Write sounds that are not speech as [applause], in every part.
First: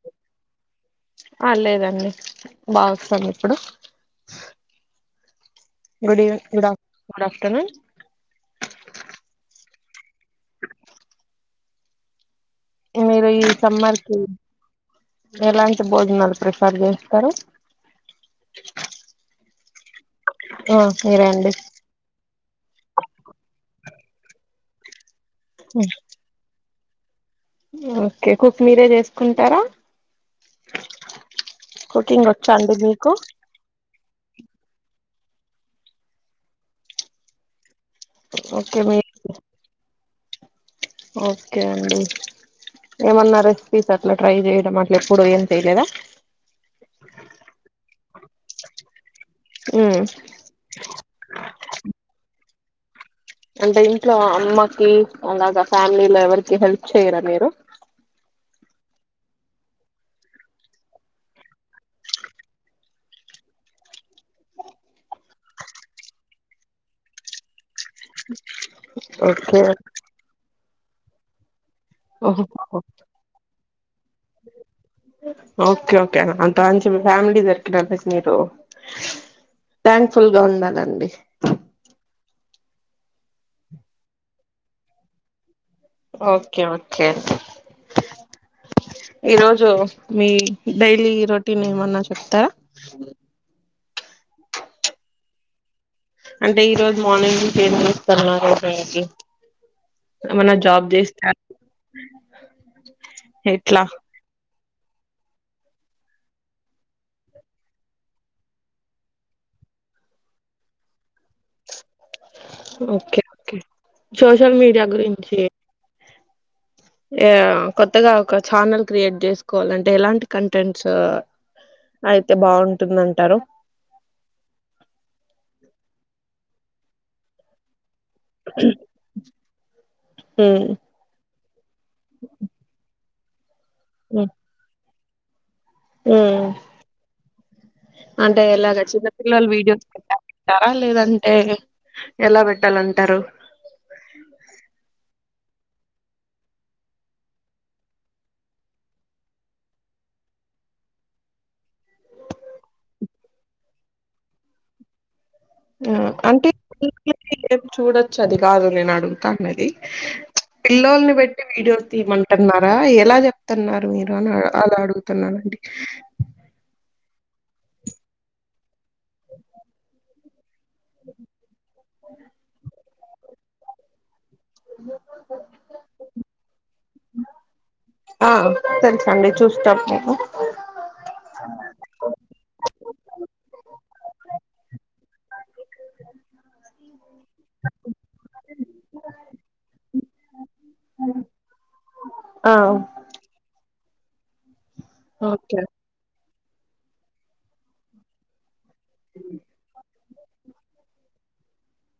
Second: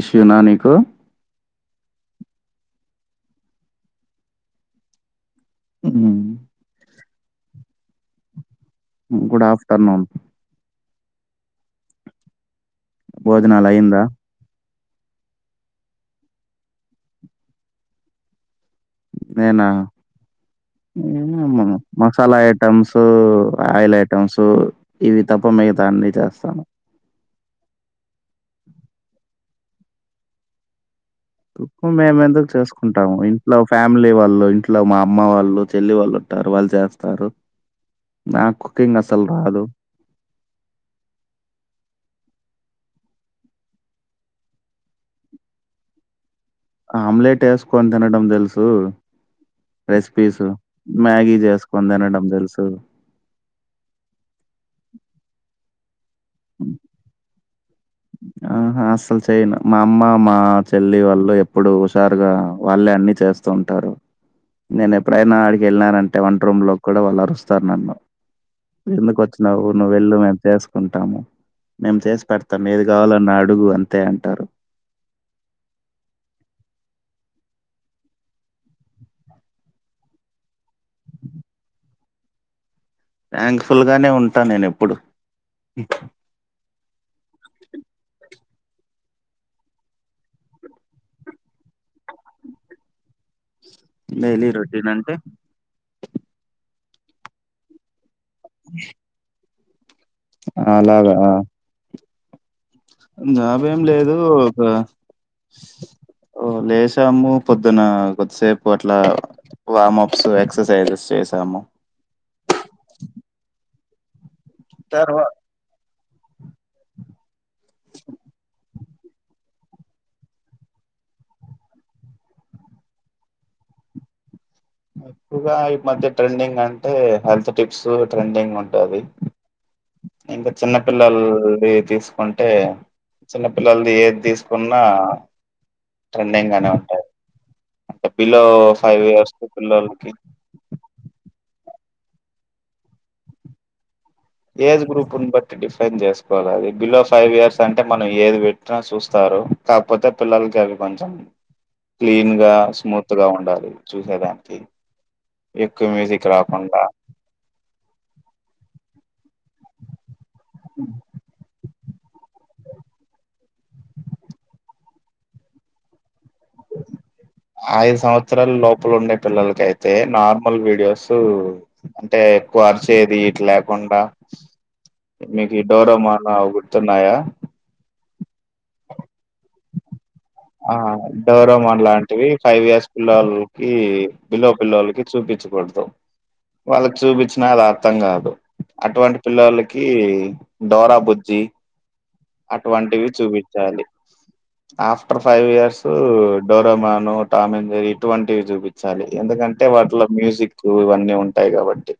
Issue నా నీకు బాగుస్తుంది ఎప్పుడు గుడ్ ఈవింగ్ గుడ్ ఆఫ్ గుడ్ ఆఫ్టర్నూన్ గుడ్ ఆఫ్టర్నూన్ మీరు ఈ భోజనాలు సమ్మర్ అయిందా కి ఎలాంటి భోజనాలు ప్రిఫర్ చేస్తారు నేనా ఆ మీరే అండి మ్మ్ మసాలా ఐటమ్స్ హైలెట్ టమ్స్ ఇవి తప్ప మిగతా అన్ని చేస్తాను ఓకే కుక్ మీరే చేసుకుంటారా కుక్ మేము కుకింగ్ ఎందుకు వచ్చా అండి మీకు చేసుకుంటాము ఇంట్లో ఫ్యామిలీ వాళ్ళు ఇంట్లో మా అమ్మ వాళ్ళు చెల్లి వాళ్ళు ఉంటారు వాళ్ళు చేస్తారు నాక్ ఓకే మీ కుకింగ్ అసలు రాదు ఓకే అండి ఏమన్నా రెసిపీస్ అట్లా ట్రై చేయడం అట్ల ఎప్పుడు ఏం చేయలేదా. ఆమ్లెట్ వేసుకొని తినటం తెలుసు మ్మ్ రెసిపీసు మ్యాగి చేసుకుందేనే మ్ తెలుసు స అంటే ఇంట్లో మకి అలా ఎవరికి హల్ప్ చేయరా మీరు ఆహా అస్సలు చెయను మా అమ్మ మా చెల్లి వాళ్ళు ఎప్పుడు హుషారుగా వాళ్ళే అన్ని చేస్తూ ఉంటారు నేను ఎప్పుడైనా ఆడికి వెళ్ళిననంటే వంట రూమ్ లోకి కూడా వాళ్ళు అరుస్తారు నన్ను ఎందుకు ఓకే వచ్చినవు నువు వెళ్ళు మేసు కుంటాము మేము చేసి ఓహో పడుత ఓకే ఓకే అంత నీ ఫ్యామిలీ దొరికినికి మీరు థ్యాంక్ఫుల్ గా ఉండాలండి థ్యాంక్ఫుల్ గానే ఉంటా నేను ఎప్పుడు ఓకే కే ఈరోజు మీ డైలీ రొటీన్ ఏమన్నా చెప్తారా డైలీ రోటీన్ అంటే అంటే ఈ రోజు మార్నింగ్ంది సరణ ఆలాలాభ ఆ జాబ ఏం ఎట్లా లేదు ఒక ఓ లేసాము పొద్దున కొద్దిసేపు అట్లా వమప్స్ ఎక్సర్సైజస్ చేసాము ఓకే ఓకే సోషల్ మీడియా తర్వా గురించి ఏ కొత్తగా ఒక ఛానల్ క్రియేట్ చేసుకోవాల అంటే ఎలాంటి కంటెంట్స్ అయితే బాగుంటుంద అంటారు ఎక్కువగా ఈ మధ్య ట్రెండింగ్ అంటే హెల్త్ టిప్స్ ట్రెండింగ్ ఉంటది ఇంకా ఉమ్ చిన్నపిల్లలు ఏ తీసుకుంటే చిన్న పిల్లల్ది ఏది తీసుకున్నా ఉమ్ ట్రెండింగ్ గానే ఉంటాయి అంటే బిలో ఎలాగ ఫైవ్ ఇయర్స్ చిన్నపిల్లలు పిల్లలకి ఏ ఎలా బేట్టాలంటారు ఏజ్ గ్రూప్ని బట్టి డిఫైన్ చేసుకోవాలి అది బిలో ఫైవ్ ఇయర్స్ అంటే మనం ఏది పెట్టినా చూస్తారు కాకపోతే పిల్లలకి అవి కొంచెం క్లీన్ గా స్మూత్ గా ఉండాలి చూసేదానికి ఎక్కువ ఆ మ్యూజిక్ అంటే రాకుండా ఏం చూడొచ్చు అది కాదు నేను అడుగు కన్నది పిల్లోల్ని పెట్టి వీడియో తీమంటున్నారా ఎలా చెప్తున్నారు మీరు అని అలా అడుగుతున్నారండి ఐదు సంవత్సరాలు లోపల ఉండే పిల్లలకయితే నార్ల్ వీడియోస్ అంటే ఎక్కువ చేదిట్లేకుడా మీకీ డోరమోన్ ఆ గుర్తుకున్నాయా ఆ తెలుసు అండి చూస్తాము ఆ డోరమాన్ లాంటివి ఫైవ్ ఇయర్స్ పిల్లలకి బిలో పిల్లలకి చూపించు వెర్థం వాళ్ళకి చూపించినా అది అర్థం కాదు అటువంటి పిల్లలకి డోరా బుజ్జి ఆ అటువంటివి చూపించాలి after five okay years Doraemon Tom and Jerry ఇటువంటివి చూపించ చాల ఎందుకంటే వాటిలో మ్యూజిక్ ఇవన్నీ ఉంటాయి కాబట్టి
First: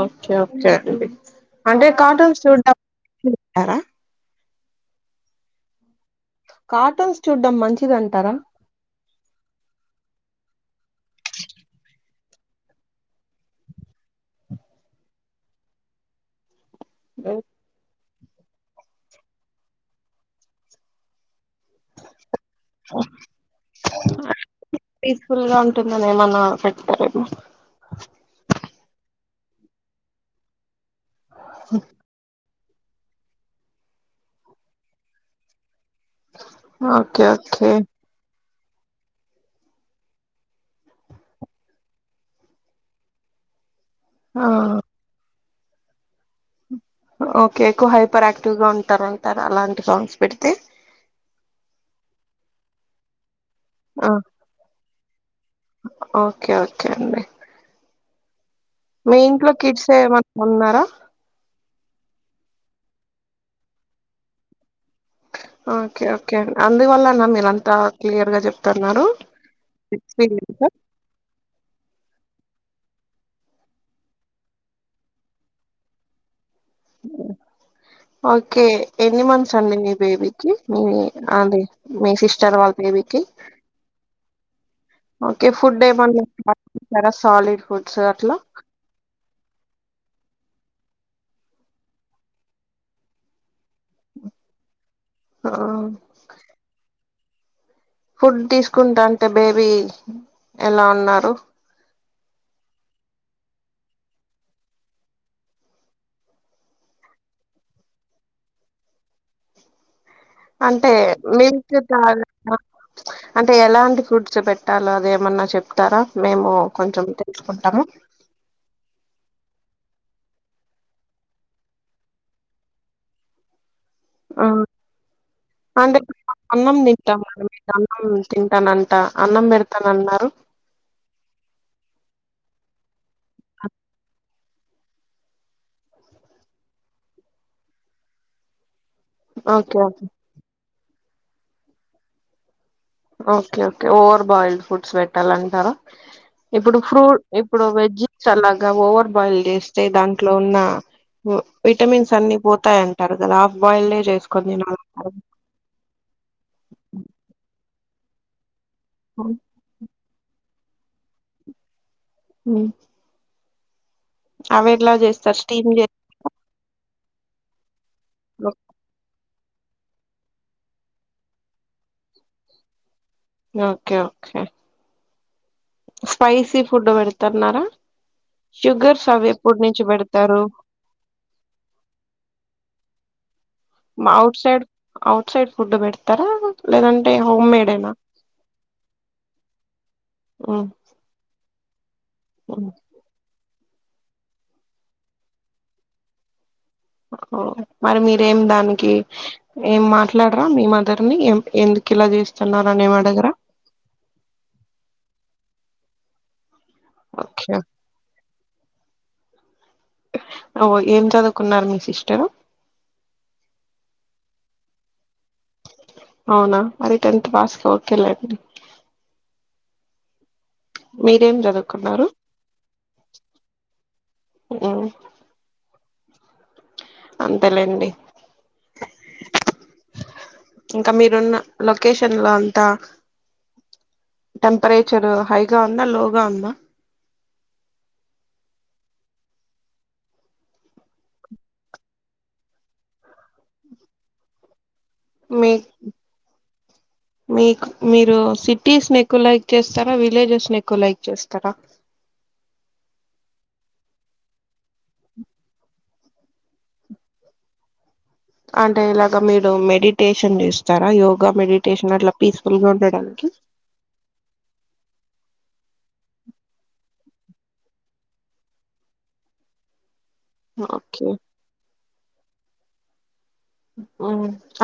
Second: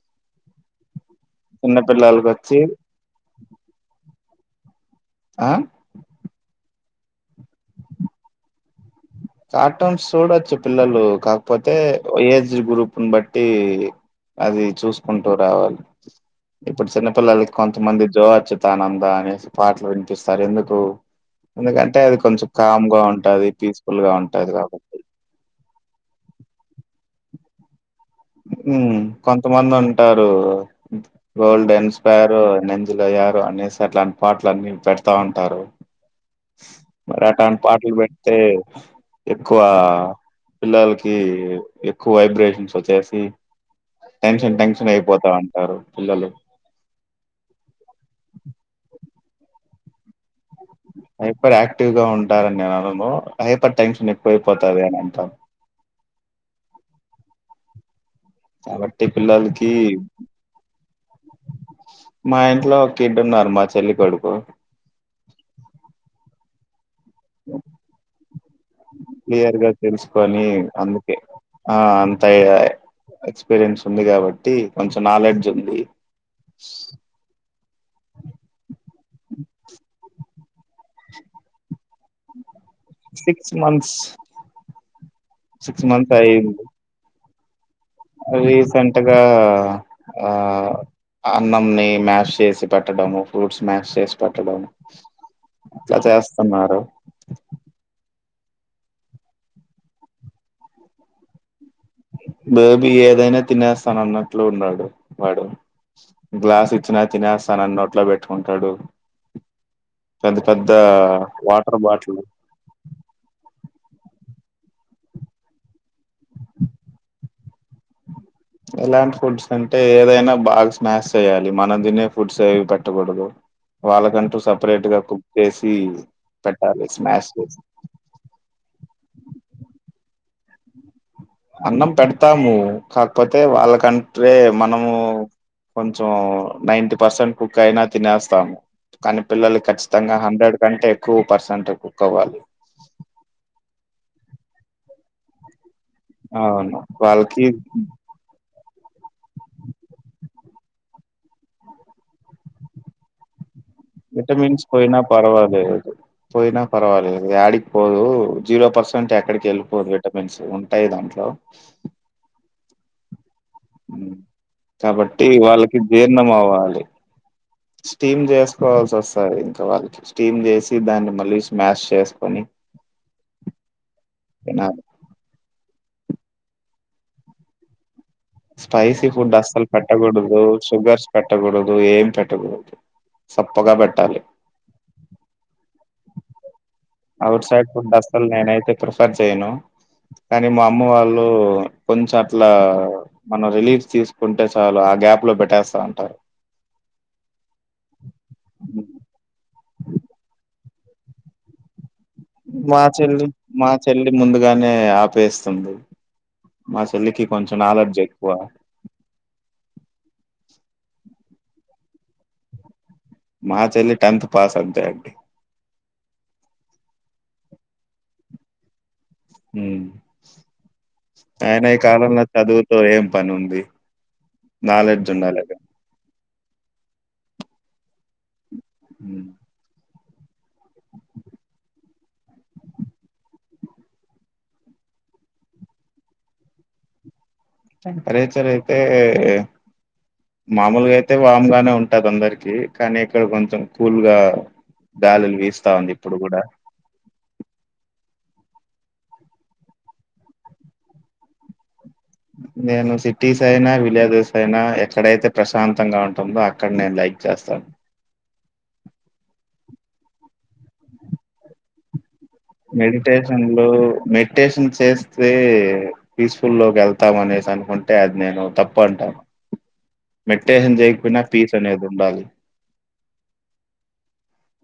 ఓకే ఓకే చిన్న అంటే పిల్లలకి కాటూన్ వచ్చి చూడ్ చూడతారా ఆ కార్టూన్స్ చూడ్డం మంచిది అంటారా కార్టూన్స్ సూడొచ్చు. పిల్లలు కాకపోతే, ఏజ్ గ్రూప్ని బట్టి అది చూసుకుంటూ రావాలి. ఇప్పుడు చిన్నపిల్లలకి కొంతమంది జో అచ్యుతానంద అనేసి పాటలు వినిపిస్తారు ఎందుకు ఎందుకంటే అది కొంచెం కామ్ గా ఉంటాది. పీస్ గా ఉంటాది కాబట్టి నేన్ మొన్న పెట్టుకోలేదు ఉమ్ కొంతమంది ఉంటారు గోల్డ్ ఎన్ స్పరో నంజలోయారు అనేసట్లాంటి పాటల అన్నీ పెడతా ఉంటారు ఓకే మరాఠాను ఓకే పాటలు పెడితే ఎక్కువ పిల్లలకి ఎక్కువ వైబ్రేషన్స్ వచ్చే అ ఆ టెన్షన్ టెన్షన్ అయిపోతాం అంటరు పిల్లలు ఓకే ఎక్కు హైపర్ యాక్టివ్ గా ఉంటరు అంటారా అలాంటి సాంగ్స్ పెడితే హైపర్ యాక్టివ్ గా ఉంటారని ననుము హైపర్ టెన్షన్ ఆ ఎక్కువై పోతాది అని అంటం. ఓకే ఓకే అండి కాబట్టి మీ ఇంట్లో పిల్లలకి కిడ్స్ ఏమన్ ఉన్నారా మా ఇంట్లో ఒక కిడ్ ఉన్నారు మా చెల్లి కొడుకు ఓకే ఓకే అందువల్ల మీరంత క్లియర్ గా చెప్ క్లియర్ గా తెల్సుకొని అందుకే ఆ అం ఎ ఎక్స్పీరియన్స్ ఉంది. కాబట్టి కొంచం నాలెడ్జ్ ఉంది. ఓకే ఎన్ని మంత్స్ అండి మీ బేబీకి మీ అది మీ సిస్టర్ వాళ్ళ బేబీకి సిక్స్ మంత్స్ ఓకే ఫుడ్ ఏమన్ టర సాలిడ్ ఫుడ్ రీసెంట్గా ఆ అన్నంని మాష్ చేసి పెట్టడం ఫ్రూట్స్ స్నాక్స్ చేసి పెట్టడం ఆ ఇట్లా చేస్తున్నారు. ఫుడ్ తీసుకుంటా అంటే బేబీ ఎలా ఉన్నారు. బేబీ ఏదైనా తినేస్తాన అన్నట్లు ఉన్నాడు వాడు. గ్లాస్ ఇచ్చినా తినేస్తాన అన్న నోట్లో పెట్టుకుంటాడు. పెద్ద పెద్ద అంటే వాటర్ మీకు బాటిల్ [unintelligible] అంటే ఎలాంటి కుర్చ్ ఖర్చు పెట్టాలా అదేమన్నా చెప్తారా మేము కొంచెం తెలుసుకుంటాము. ఎలాంటి ఫుడ్స్ అంటే ఏదైనా బాగా స్నాక్స్ చేయ్యాలి. మనం తినే ఫుడ్స్ ఏవి పెట్టకూడదు. వాళ్ళకంటూ ఆ సపరేట్ గా కుక్ చేసి అంటే అన్నం పెట్టాలి తింటాం. స్మాష్ మనం చేసి అన్నం తింటానంట అన్నం పెడతాన అన్నారు. అన్నం పెడతాము. కాకపోతే వాళ్ళకంటే మనము కొంచెం నైన్టీ పర్సెంట్ కుక్ అయినా తినేస్తాము. కానీ పిల్లలు ఓకే ఓకే ఖచ్చితంగా హండ్రెడ్ కంటే ఎక్కువ పర్సెంట్ కుక్ అవ్వాలి. Okay okay over boiled foods పెట్టాలంటారా ఇప్పుడు అవును ఫ్రూట్ వాళ్ళకి ఇప్పుడు వెజ్ సలా ఓవర్ బాయిల్ చేస్తే దాంట్లో ఉన్న విటమిన్స్ అన్ని పోతాయంటారు. కదా బాయిల్డే చేసుకొని విటమన్స్ పోయినా తినాలంటారు పర్వాలేదు. పోయినా పర్వాలేదు. యాడి పోదు జీరో పెరసెంట్ ఎక్కడికి వెళ్ళిపోదులే [unintelligible] ఉంటాయి. దాంట్లో హ్మ్ కాబట్టి స్టీమ్ వాళ్ళకి చేస్తారు జీర్ణం అవ్వాలి. స్టీమ్ చేసుకోవాల్సి వస్తాది. వాళ్ళకి స్టీమ్ చేసి దాన్ని మళ్ళీ స్మాష్ చేసుకొని ఓకే ఓకే తినాలి స్పైసీ ఫుడ్ పెడతారున్నారా స్పైసీ ఫుడ్ అస్సలు పెట్టకూడదు. షుగర్స్ పెట్టకూడదు. ఏం పెట్టకూడదు. సప్పగా పెట్టాలి ఔట్సైడ్ ఔట్సైడ్ ఫుడ్ పెడతారా లేదంటే అఔట్ హోమ్ సైడ్ మేడేనా ఫుడ్ అస్సలు నేనైతే ప్రిఫర్ చెయ్యను కానీ మా అమ్మ వాళ్ళు కొంచెం అట్లా మనం రిలీఫ్ తీసుకుంటే చాలు ఆ గ్యాప్ లో పెట్టేస్తా అంటారు. మరి మీరేం దానికి అందరిని ఎమ్ ఎందుకు ఇలా చేస్తున్నారు మా అని ఏం చెల్లి అడగరా మా చెల్లి ముందుగానే ప్పేస్తుంది. మా చెల్లికి ఓకే కొంచెం నాలెడ్జి ఎక్కువ ఓ ఏం చదువుకున్నారు మీ సిస్టరు మచ్ అల్ టెన్త్ పాస్ అంతే అడి అవునా మర టెన్త్ పాస్గా ఓకేలేండి ఉమ్ మీరేం అయన ఈ చదువుకున్నారు కాలంలో చదువుతో ఏం పని ఉంది నాలెడ్జ్ ఉండాలిద అంతలేండి ఇంకా మీరున్న కేషన్ లో అంతా టెంపరేచర్ హైగా ఉందా లోగా ఉందా టెంపరేచర్ అయితే మామూలుగా అయితే వామ్ గానే ఉంటది అందరికి కానీ ఇక్కడ కొంచెం కూల్గా గాలులు మీ వీస్తా ఉంది ఇప్పుడు కూడా మీకు మీరు సిటీస్ ని ఎక్కువ లైక్ చేస్తారా విలేజెస్ ని ఎక్కువ లైక్ చేస్తారా నేను సిటీసనా విలేజస్ అయినా ఎక్కడైతే ప్రశాంతంగా ఉంటుంది మొంగా అక్కడ నేను లైక్ చేస్తాను అంటే ఇలాగ మీరు మెడిటేషన్ చేస్తారా యోగా మెడిటేషన్ అట్లా పీస్ఫుల్ గా ఉండడానికి మెడిటేషన్లు మెడిటేషన్ చేస్తే పీస్ఫుల్ లోకి వెళ్తు మత్త మనే సన కొంటే అద నేను తప్ప ఉంటాను మెట్టే ఓకే సంజయిపోయిిన పీస్ అనేే అదు ఉ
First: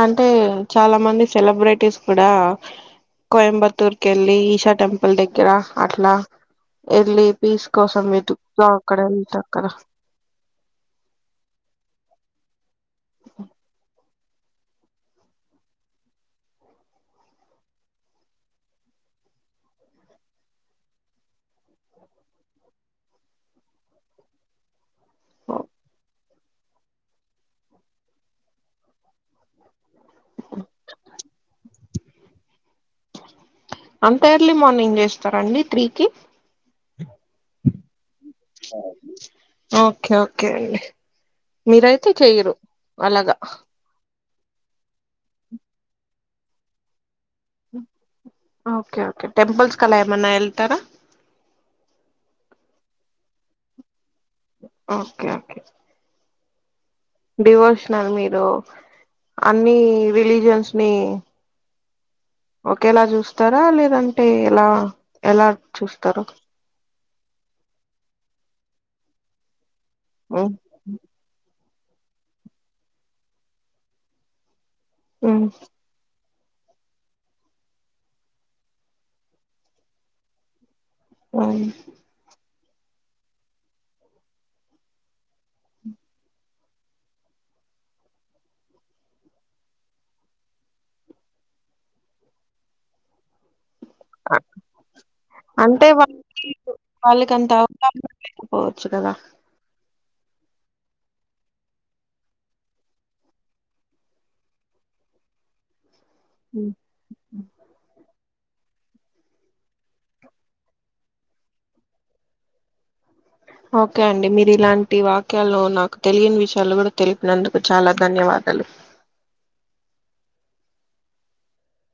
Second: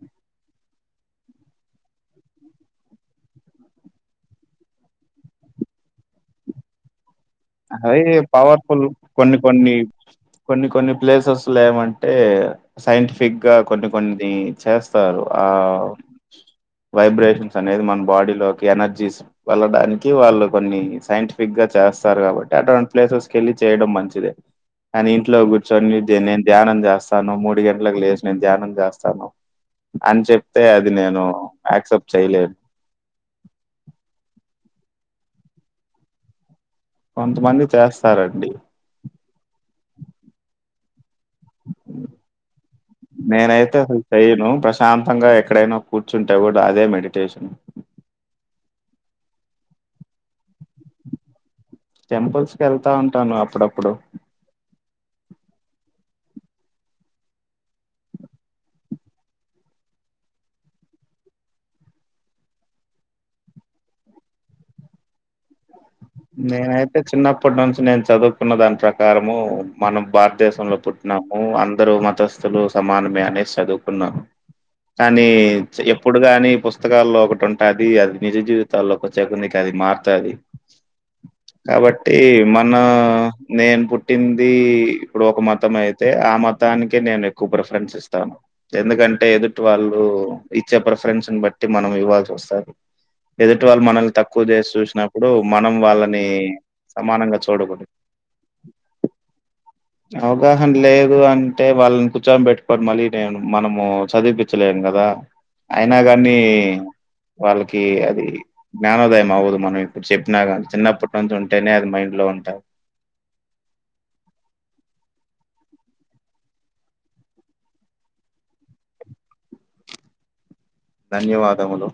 అంటే చాలా మంది సెలబ్రిటీస్ కూడా కోయంబత్తూర్ క వెళ్ళి ఈషా టెంపుల్ దగ్గర అట్లా వెళ్ళి పీస్ కోసం అయి వెతుకుతూ పవర్ఫుల్ అక్కడ వెళ్తే కొన్ని అక్కడ కొన్ని కొన్ని కొన్ని ప్లేసెస్ లో ఏమంటే సైంటిఫిక్ గా కొన్ని కొన్ని చేస్తారు ఆ వైబ్రేషన్స్ అనేది మన బాడీలోకి ఎనర్జీస్ వెళ్ళడానికి వాళ్ళు కొన్ని సైంటిఫిక్ గా చేస్తారు కాబట్టి అటువంటి ప్లేసెస్ క వెళ్ళి చేయడం మంచిదే అని ఇంట్లో కూర్చొని నేను ధ్యానం చేస్తాను మూడు గంటలకు లేచి నేను ధ్యానం చేస్తాను అని చెప్తే అది నేను యాక్సెప్ట్ చేయలేదు ఏం చేస్తారండి త్రీకి కొంతమంది చేస్త అవు ఓకే ఓకే అండి మీరయితే చెయరు అలాగా చెైను ప్రశాంతంగా ఎక్కడైనా కూర్చుంటే కూడా అదే మెడిటేషన్ ఓకే ఓకే టెంపల్స్ అలా ఏమన్నా వెల్తారా టెంపుల్స్ కి వెళ్తా ఉంటాను అప్పుడప్పుడు ఓకే ఓకే డివోషనల్ మీరు అన్ని రిలీజన్స్ ని ఒకేలా చూస్తారా లేదంటే ఎలా ఎలా చూస్తారు నేనైతే చిన్నప్పటి నుంచి నేను చదువుకున్న దాని ప్రకారము మనం ఉమ్ భారతదేశ లో పుట్టినాము ఇందరు మతస్థులు సమానమే అనే చదువుకున్నాను కానీ ఉమ్ ఎప్పుడు ఇప్పుడు గాని పుస్తకాల్లో ఒకటి ఉంటుది అది నిజ జీవితాల్లోకి వచ్చే [unintelligible] అది మారుతుది ఉమ్ కాబట్టి మ మన నేను పుట్టింది ఇప్పుడు ఒక మతం అయితే ఆ మతానికే నేను ఎక్కువ ప్రిఫరెన్స్ ఇస్తాను ఎందుకంటే ఎదుటి వాళ్ళు ఇచ్చే ప్రిఫరెన్స్ బట్టి మనం ఇవ్వాల్సి వస్తుంది ఎదు [unintelligible] వాళ్ళ మనల్ తకువ చేసి చూసినప్పుడు మన [unintelligible] అవగాహన లేదు అంటే వాళ్ళని కూర్చోని పెట్టుకోని మళ్ళీ నేను మనము చదివిపించలేను కదా అయినా గాని ఉమ్. వాళ్ళకి అది జ్ఞానోదయం అవ్వదు మనం ఇప్పుడు చెప్పినా కానీ చిన్నప్పటి నుంచి ఉంటేనే అది మైండ్ లో ఉంటంది ఓకే అండి మీరు ఇలాంటి వాక్యలు నాకు తెలియని విషయాలు కూడా తెలిపినందుకు చాలా ధన్యవాదాలు ధన్యవాదములు